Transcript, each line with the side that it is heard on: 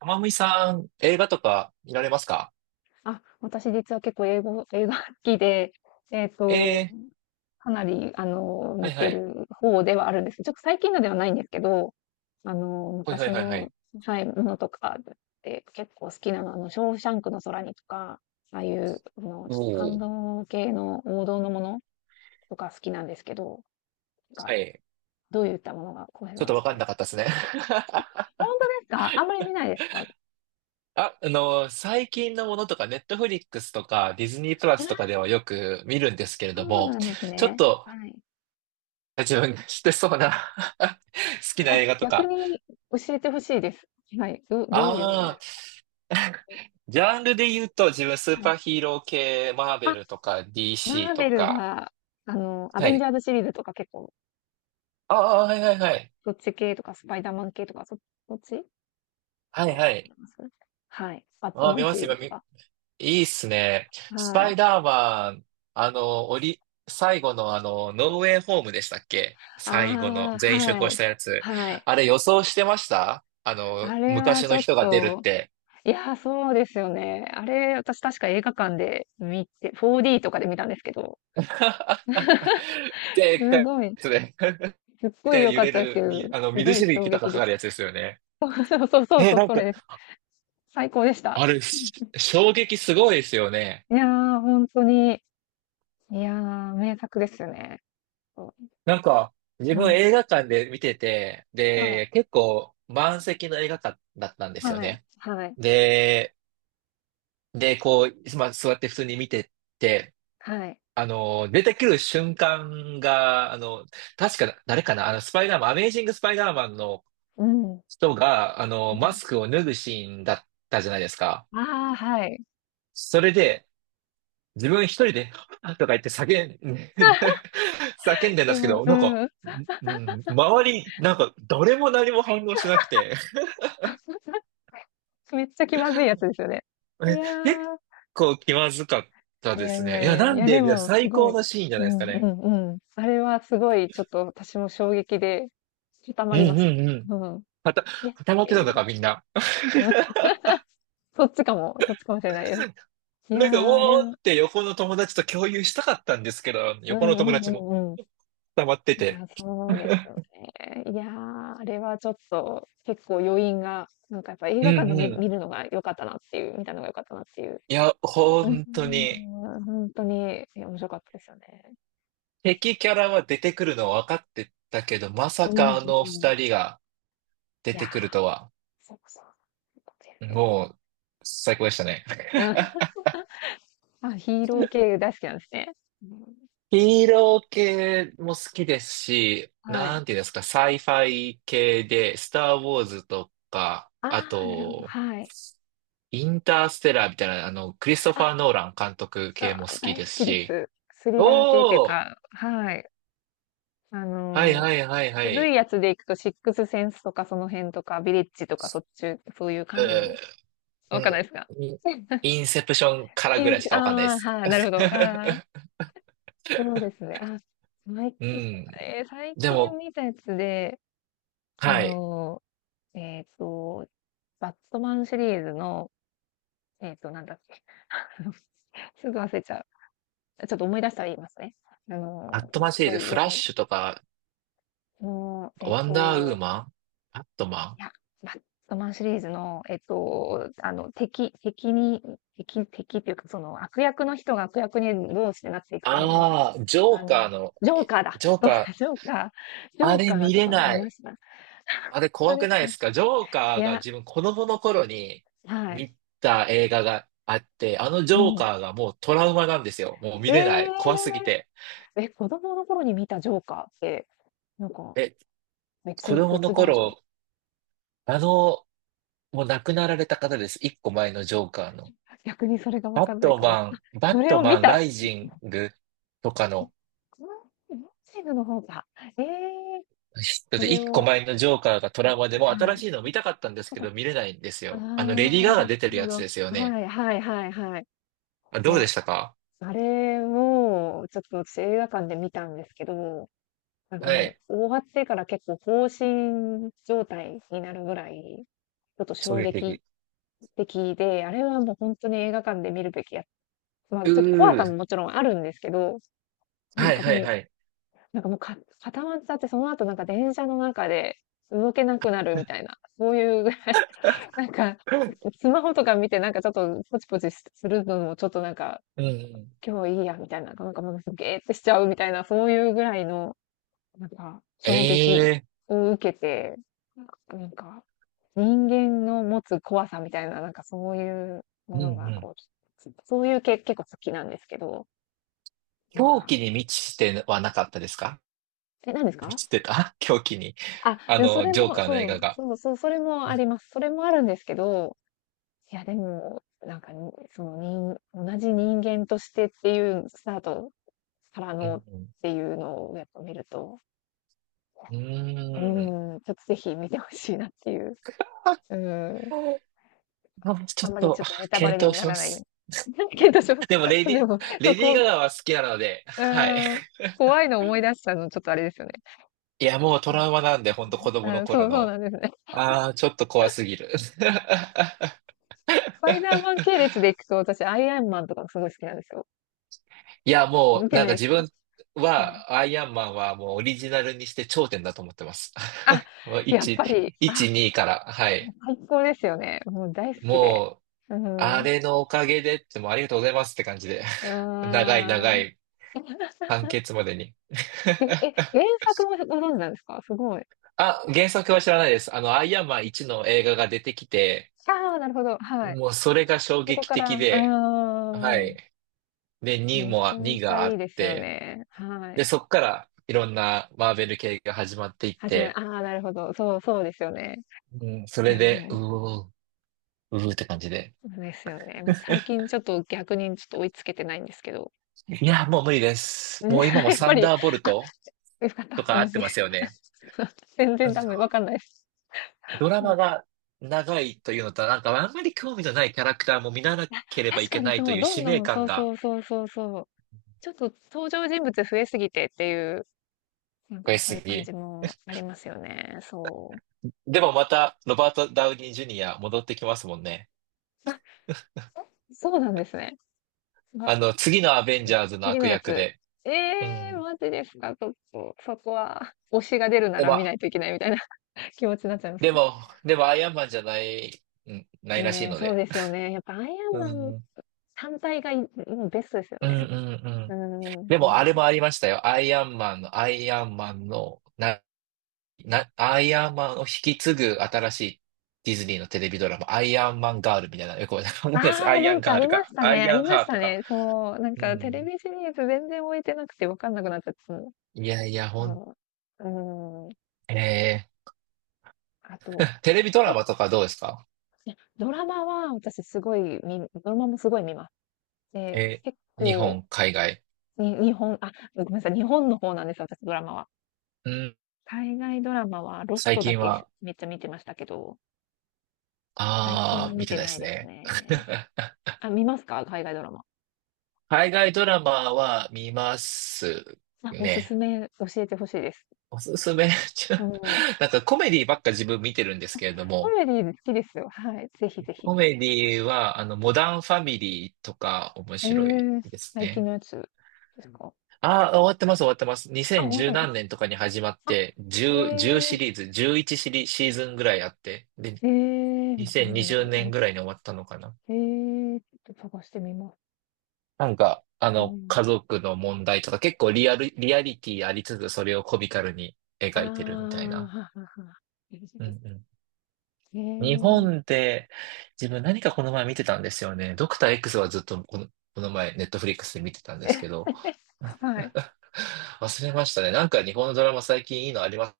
right: まむいさん、映画とか見られますか？
left: あ、私実は結構英語映画好きで、えっと、
right: ええ、
left: かなり、
right: ー
left: 見
right: はいは
left: て
right: い。
left: る方ではあるんですけど、ちょっと最近のではないんですけど、
right: はいは
left: 昔
right: いはいは
left: の、
right: い。
left: はい、ものとかで結構好きなのは、ショーシャンクの空にとか、ああいう、
right: お
left: ちょっと感
right: お、
left: 動系の王道のものとか好きなんですけど、なん
right: は
left: か、
right: い。
left: どういったものが、浩平
right: ちょっ
left: さん
right: と
left: 好
right: わ
left: き
right: かん
left: ですか？
right: なかったですね。
left: 本当ですか？あんまり見ないですか？
right: あ、最近のものとか、ネットフリックスとか、ディズニープラスと
left: あ、
right: かではよく見るんですけれど
left: そう
right: も、
left: なんです
right: ちょっ
left: ね。
right: と
left: はい。
right: 自分が知ってそうな 好きな
left: あ、
right: 映画と
left: 逆
right: か。
left: に教えてほしいです。はい。どういうや
right: ああ、
left: る。
right: ジャンルで言うと、自分スー
left: は
right: パ
left: い。
right: ーヒーロー系、マーベ
left: あ、
right: ルとか、DC
left: マー
right: と
left: ベル
right: か。
left: は、ア
right: は
left: ベンジ
right: い。
left: ャーズシリーズとか結構、
right: ああ、はいはいはい。
left: そっち系とか、スパイダーマン系とか、そっち
right: はい
left: が
right: は
left: 見ら
right: い。
left: れます。はい。バット
right: ああ、
left: マ
right: 見
left: ン
right: ま
left: シ
right: す、
left: リー
right: 今、
left: ズと
right: い
left: か。
right: いっすね。ス
left: は
right: パイ
left: い。
right: ダーマン、あの、おり、最後のノーウェイホームでしたっけ、最後の
left: ああ、
right: 全員集
left: は
right: 合し
left: い。
right: たやつ。
left: はい。
right: あれ予想してました、
left: あれは
right: 昔
left: ち
right: の
left: ょっ
right: 人が出るっ
left: と、
right: て。
left: いやー、そうですよね。あれ、私確か映画館で見て、4D とかで見たんですけど、
right: でっかい
left: す
right: や
left: ごい、
right: つで。
left: すっごい
right: で、
left: 良
right: 揺
left: かっ
right: れ
left: たですけ
right: る
left: ど、
right: に、
left: す
right: 水
left: ごい
right: しぶ
left: 衝
right: きとか
left: 撃
right: か
left: で
right: か
left: し
right: るや
left: た。
right: つですよね。
left: そうそう
right: え、
left: そう、
right: なん
left: そ
right: か、
left: れ最高でした。
right: あれ、し衝撃すごいですよね。
left: いやー、本当に。いやー、名作ですよね。そ
right: なんか、自
left: う。う
right: 分
left: ん。
right: 映画館で見てて、
left: はい。
right: で、結構満席の映画館だったんですよ
left: はい。
right: ね。
left: はい。
right: で、で、まあ、座って普通に見てって、
left: はい。
right: 出てくる瞬間が、確か、誰かな、スパイダーマン、アメイジングスパイダーマンの
left: うん。
right: 人が、
left: う
right: マ
left: ん。
right: スクを脱ぐシーンだったじゃないですか。
left: ああ、はい。
right: それで、自分一人で、はぁとか言って叫んでんで
left: で
right: すけ
left: も、
right: ど、
left: うん。
right: うん、周り、誰も何も反応しなくて、
left: めっちゃ気まずいやつですよね。い
right: え
left: や
right: 結
left: ー、
right: 構気まずかっ
left: い
right: たで
left: や
right: す
left: いや
right: ね。いや、
left: いや、
right: な
left: い
right: ん
left: や、で
right: で、いや
left: も、す
right: 最
left: ご
right: 高
left: い、
right: のシーンじゃ
left: う
right: ないですか
left: んう
right: ね。
left: んうん。あれはすごい、ちょっと私も衝撃で、固ま
right: う
left: り
right: んう
left: ます。
right: んうん。
left: うん。
right: はた、
left: えっ
right: 働
left: て
right: け
left: い
right: たの
left: う。
right: か、みんな。
left: うん。そっちかもしれないです。いや
right: う
left: ー、あれ
right: おーっ
left: は
right: て横の友達と共有したかったんですけど、
left: う
right: 横の
left: んう
right: 友
left: ん
right: 達も
left: うんうん。
right: 溜まって
left: い
right: て。
left: や、そうですよ ね。いやー、あれはちょっと結構余韻が、なんかやっぱ映
right: う
left: 画館
right: ん
left: で
right: うん。
left: 見るのが良かったなっていう、見たのが良かったなっていう。
right: いや、
left: うー
right: 本当に、
left: ん、本当に、いや、面白かったですよね。
right: 敵キャラは出てくるのは分かってたけど、まさ
left: うん
right: かあの
left: うん。
right: 二人が出
left: いや
right: て
left: ー、
right: くるとは、
left: そうそう。よくやるよ。
right: もう、最高でしたね。
left: うん。あ、ヒーロー系大好きなんですね。うん、
right: ヒーロー系も好きですし、
left: は
right: な
left: い。
right: んていうんですか、サイファイ系で、スター・ウォーズとか、
left: あ
right: あ
left: あ、なるほど、
right: と、
left: はい。
right: インターステラーみたいな、クリストフ
left: あ、
right: ァー・ノーラン監督系も好
left: あ、
right: き
left: 大
right: で
left: 好
right: す
left: きで
right: し、
left: す。スリラー系っていう
right: おー
left: か、はい。あ
right: はい
left: のー、
right: はいはいは
left: 古い
right: い。
left: やつで行くと、シックスセンスとかその辺とか、ビレッジとか、そっち、そういう感じの、
right: う
left: わかんない
right: ー
left: ですか？
right: うん。インセプションから
left: イ
right: ぐ
left: ン
right: ら
left: ス
right: いしかわかんないで
left: ああー、
right: す。
left: はい、なるほど。ああ、そうですね。あ、最
right: う
left: 近、
right: ん。
left: 最
right: で
left: 近
right: も、
left: 見たやつで、あ
right: はい。
left: のー、えっと、バットマンシリーズの、なんだっけ、あのすぐ忘れちゃう。ちょっと思い出したら言いますね。
right: アットマン
left: す
right: シリー
left: ご
right: ズ、
left: い
right: フ
left: よ
right: ラッ
left: かった。
right: シュとか、
left: あのーえっ
right: ワンダーウー
left: と、
right: マン、アットマ
left: い
right: ン。
left: や、バットマンシリーズの、敵敵に敵敵っていうか、その、悪役の人が悪役にどうしてなっていくかみたいな、
right: ああ、
left: ジョーカーだ、
right: ジョーカ ー、
left: そうだ、ジョ
right: あ
left: ー
right: れ
left: カージョーカー
right: 見
left: と
right: れ
left: か見
right: な
left: ま
right: い。
left: した？
right: あれ
left: そう
right: 怖
left: で
right: く
left: す
right: ない
left: か。
right: ですか？ジョーカ
left: い
right: ーが、
left: や、
right: 自分子供の頃に
left: はい、
right: 見た映画があって、あのジ
left: う
right: ョーカ
left: ん。
right: ーがもうトラウマなんですよ。もう
left: え
right: 見れな
left: え！
right: い。怖すぎて。
left: え、子供の頃に見たジョーカーって、なんか、
right: え、子供の
left: 別バージョン？
right: 頃、あの、もう亡くなられた方です。一個前のジョーカーの。
left: 逆にそれがわかんないかもしれない。
right: バ
left: そ
right: ッ
left: れ
right: ト
left: を
right: マ
left: 見
right: ンラ
left: た。
right: イジングとか
left: うん、
right: の、
left: このボクシングの方が、ええ、
right: だっ
left: そ
right: て
left: れ
right: 一個
left: を。
right: 前のジョーカーがトラウマで、もう
left: は
right: 新
left: い。
right: しいの見たかったんですけど見れないんです
left: ああ、
right: よ。あのレディ
left: な
right: ー・
left: る
right: ガガ
left: ほど
right: 出て
left: な
right: る
left: るほ
right: やつですよ
left: ど。
right: ね。
left: はいはいはいはい。
right: あ、
left: い
right: どうで
left: や、
right: したか？
left: あれも、ちょっと私映画館で見たんですけど、なんか
right: は
left: もう
right: い。
left: 終わってから結構放心状態になるぐらい、ちょっと
right: 衝
left: 衝
right: 撃
left: 撃
right: 的。
left: 的で、あれはもう本当に映画館で見るべきや。まあ
right: う
left: ちょっと怖さも
right: ー。
left: もちろんあるんですけど、なん
right: はい
left: か
right: はい
left: もう、
right: はい。
left: なんかもうか固まっちゃって、その後なんか電車の中で動けなくなるみたいな、そういうなんか、スマホとか見てなんかちょっとポチポチするのもちょっとなんか、
right: うんうん。
left: 今日いいやみたいな、なんかもうすげーってしちゃうみたいな、そういうぐらいの、なんか、衝撃
right: ええ
left: を受けて、なんか、人間の持つ怖さみたいな、なんかそういう
right: う
left: も
right: んう
left: のが
right: ん。
left: こう、そういう系結構好きなんですけど、なん
right: 狂
left: か、
right: 気に満ちてはなかったですか？
left: え、何です
right: 満
left: か？
right: ちてた 狂気に。
left: あ、
right: あ
left: でもそ
right: の、
left: れ
right: ジョー
left: も、
right: カーの映
left: そう、
right: 画が。
left: そうそう、それも
right: う
left: あります。それもあるんですけど、いや、でも、なんか、にその、同じ人間としてっていうスタートからのっ
right: ん
left: ていうのをやっぱ見ると、
right: うん。
left: う
right: うーん。
left: ーん、ちょっとぜひ見てほしいなっていう。うーん。
right: あち
left: あ
right: ょ
left: ん
right: っ
left: まりち
right: と、
left: ょっとネタバレ
right: 検
left: に
right: 討
left: な
right: しま
left: らないよう
right: す。
left: に。だけど、そう、
right: でも、
left: そうでも、そ
right: レ
left: う、
right: ディ
left: こ
right: ー・
left: う、
right: ガガ
left: こ
right: は好きなので、
left: う
right: はい。
left: ーん、怖いの思い出したのちょっとあれですよね。
right: いや、もうト
left: はいは
right: ラウマなんで、ほんと
left: い、
right: 子供
left: う
right: の
left: ん。そ
right: 頃
left: うそう
right: の。
left: なんですね。
right: ああ、ちょっと怖すぎる。
left: スパイダーマン系列でいくと、私アイアンマンとかすごい好きなんですよ。
right: いや、も
left: 見
right: う、
left: て
right: なん
left: な
right: か
left: いです
right: 自
left: か？
right: 分
left: はい。
right: は、アイアンマンはもうオリジナルにして頂点だと思ってます。
left: あ、
right: もう
left: やっ
right: 1、
left: ぱり、
right: 1、
left: あ
right: 2から、はい。
left: 最高ですよね。もう大好きで。
right: もう、
left: う
right: あ
left: ん。
right: れのおかげでって、もうありがとうございますって感じで。
left: う
right: 長い長
left: ーん。
right: い完 結までに。
left: え、え、原作もご存知なんですか？すごい。
right: あ、原作は知らないです。あの、アイアンマン1の映画が出てきて、
left: ああ、なるほど、はい。
right: もうそれが衝
left: そこ
right: 撃
left: から
right: 的
left: う
right: で、は
left: ーん。
right: い。で、2
left: めち
right: も、
left: ゃめ
right: 2
left: ちゃ
right: があ
left: いい
right: っ
left: ですよ
right: て、
left: ね。は
right: で、
left: い。
right: そっからいろんなマーベル系が始まっていっ
left: 始まりあ
right: て、
left: あ、なるほど。そう、そうですよね。
right: うん、そ
left: い
right: れ
left: や、
right: で、
left: も
right: うーって感じで。
left: う、そうですよね。もう最近ちょっと逆にちょっと追いつけてないんですけど。
right: いや、もう無理です。
left: ね
right: もう今 も
left: やっ
right: サ
left: ぱ
right: ン
left: り、
right: ダーボル
left: あ、
right: ト
left: よかっ
right: と
left: た、
right: か合
left: 同
right: って
left: じ。
right: ますよね。
left: 全
right: あ
left: 然
right: の
left: ダメ。わかんないです。
right: ドラマが長いというのと、なんかあんまり興味のないキャラクターも見なければい
left: 確か
right: け
left: に
right: ない
left: そ
right: と
left: う、
right: いう
left: どん
right: 使命
left: どん、そ
right: 感
left: うそ
right: が
left: うそうそうそう。ちょっと登場人物増えすぎてっていう、なん
right: 増え
left: かそう
right: す
left: いう感
right: ぎ。
left: じもありますよね。そ
right: でもまた、ロバート・ダウニー・ジュニア戻ってきますもんね。
left: う。あ、そうなんですね。あ、
right: あの、次のアベンジャーズの
left: 次の
right: 悪
left: や
right: 役
left: つ。
right: で。
left: え
right: う
left: えー、
right: ん。
left: マジですか、ちょっと、そこは、推しが出るな
right: で
left: ら
right: も、
left: 見ないといけないみたいな 気持ちになっちゃいます
right: で
left: ね。
right: も、でも、アイアンマンじゃない、うん、ないらしい
left: ねえ、
right: の
left: そう
right: で。
left: ですよね。やっぱアイアン
right: う
left: マン
right: ん、うん、
left: 単体がうんベストですよ
right: うん、
left: ね。
right: う
left: う
right: ん。
left: ん、
right: でも、あれもありましたよ。アイアンマンを引き継ぐ新しいディズニーのテレビドラマ、アイアンマンガールみたいな、よくわかんないです。
left: あ
right: ア
left: あ、
right: イ
left: な
right: アン
left: んか
right: ガ
left: あ
right: ー
left: り
right: ル
left: まし
right: か、
left: た
right: ア
left: ね。
right: イ
left: あ
right: ア
left: り
right: ン
left: ま
right: ハ
left: し
right: ート
left: た
right: か。
left: ね。そう。なん
right: う
left: かテレ
right: ん。
left: ビシリーズ全然置いてなくてわかんなくなっちゃって、その、
right: いやいや、
left: そのうーん。
right: え
left: あと、
right: ー、テレビド
left: ど
right: ラ
left: っ
right: マとかどうですか？
left: ちドラマは私すごいドラマもすごい見ます。で、
right: え
left: 結
right: ー、日
left: 構、
right: 本、海外。
left: 日本、あ、ごめんなさい、日本の方なんですよ、私ドラマは。
right: うん、
left: 海外ドラマはロス
right: 最
left: トだ
right: 近
left: け
right: は、
left: めっちゃ見てましたけど、最近は
right: あー、
left: 見
right: 見て
left: て
right: ないで
left: ない
right: す
left: です
right: ね。
left: ね。あ、見ますか海外ドラマ。
right: 海外ドラマは見ます
left: あ、おすす
right: ね。
left: め教えてほしいです。
right: おすすめ、ちょ、
left: うん。
right: なんかコメディばっか自分見てるんですけれど
left: コ
right: も、
left: メディ好きですよ。はい。ぜひぜひ。
right: コメディは、モダンファミリーとか面
left: え
right: 白い
left: え、
right: です
left: 最近
right: ね。
left: のやつでうすん。か？
right: ああ、終わってます、終わってます。
left: あ、終わった
right: 2010
left: ね。
right: 何年とかに始まっ
left: あ、
right: て、10
left: え
right: シ
left: え、
right: リーズ、11シリ、シーズンぐらいあって、で、
left: ーえ、また飲んで
right: 2020
left: る。
right: 年
left: あ、
right: ぐらいに終わったのかな。
left: ええ、ちょっと探してみます。
right: なんか、
left: う
right: 家
left: ん。
right: 族の問題とか結構リアリティありつつ、それをコミカルに
left: ああ、
right: 描いてるみたい
left: は
right: な。
left: はは。いいです
right: うん
left: けど。
right: うん日
left: え
right: 本で自分何かこの前見てたんですよね。ドクター X はずっとこの、この前ネットフリックスで見てたんで
left: え。
right: す
left: え
right: けど、
left: はい。
right: 忘れましたね。なんか日本のドラマ最近いいのあります？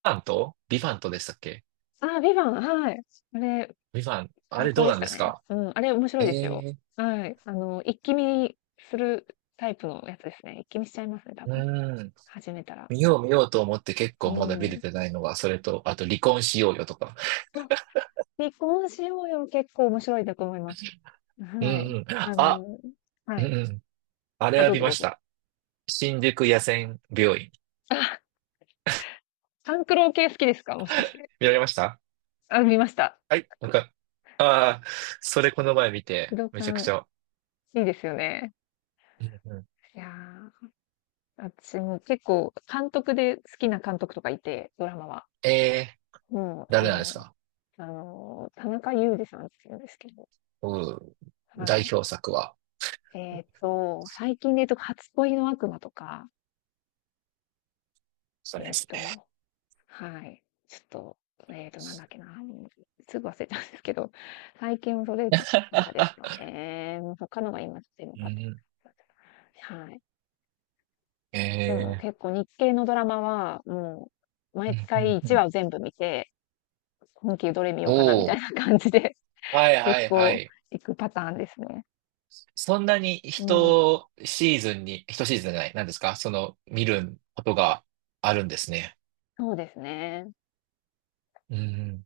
right: ビバントでしたっけ？
left: あ、ビバン、はい。あれ、
right: ビバン。あ
left: 最
right: れ
left: 高
right: どう
left: で
right: な
left: し
right: んで
left: た
right: す
left: ね。
right: か？
left: うん、あれ面白い
right: え
left: ですよ。
right: えー
left: はい。一気見するタイプのやつですね。一気見しちゃいますね、多
right: う
left: 分。
right: ーん。
left: 始めたら。
right: 見よう見ようと思って結
left: う
right: 構まだ見れ
left: ん。
right: てないのが、それと、あと離婚しようよとか。
left: 離婚しようよ、結構面白いんだと思います。
right: うん
left: はい。
right: うん。
left: あ
right: あ、
left: の、は
right: うんう
left: い。
right: ん。あれ
left: あ、
right: は
left: どう
right: 見
left: ぞ
right: ま
left: どう
right: し
left: ぞ。
right: た。新宿野戦病院。
left: あ、勘九郎系好きですか？もしかして。
right: 見られました？
left: あ、見ました。
right: はい、なんか、ああ、それこの前見
left: 資
right: て、
left: 料
right: めちゃく
left: 館、
right: ちゃ。
left: いいですよね。
right: うんうん、
left: いやー、私も結構監督で好きな監督とかいて、ドラマは。
right: えー、
left: もう、
right: 誰なんですか？
left: 田中裕二さんって言うんですけど、
right: うん、
left: は
right: 代
left: い。
right: 表作は。
left: えっと、最近で言うと初恋の悪魔とか、
right: それ
left: え
right: で
left: っ
right: すね。
left: とはい。ちょっと、えーと、なんだっけな、ん、すぐ忘れちゃうんですけど、最近それとかですか ね。他のが今ちょっと
right: う
left: パッ
right: ん
left: て
right: う
left: はい。
right: ん、
left: でも
right: え
left: 結構日系のドラマは、もう毎
right: ー、うん
left: 回
right: うんう
left: 1
right: ん、
left: 話を全部見て、今期どれ見よ
right: お
left: うかなみたい
right: お、
left: な感じで、
right: はい は
left: 結
right: いは
left: 構
right: い。
left: 行くパターンですね。
right: そんなに
left: うん、
right: 一シーズンに、一シーズンじゃない、なんですかその、見ることがあるんですね。
left: そうですね。
right: うん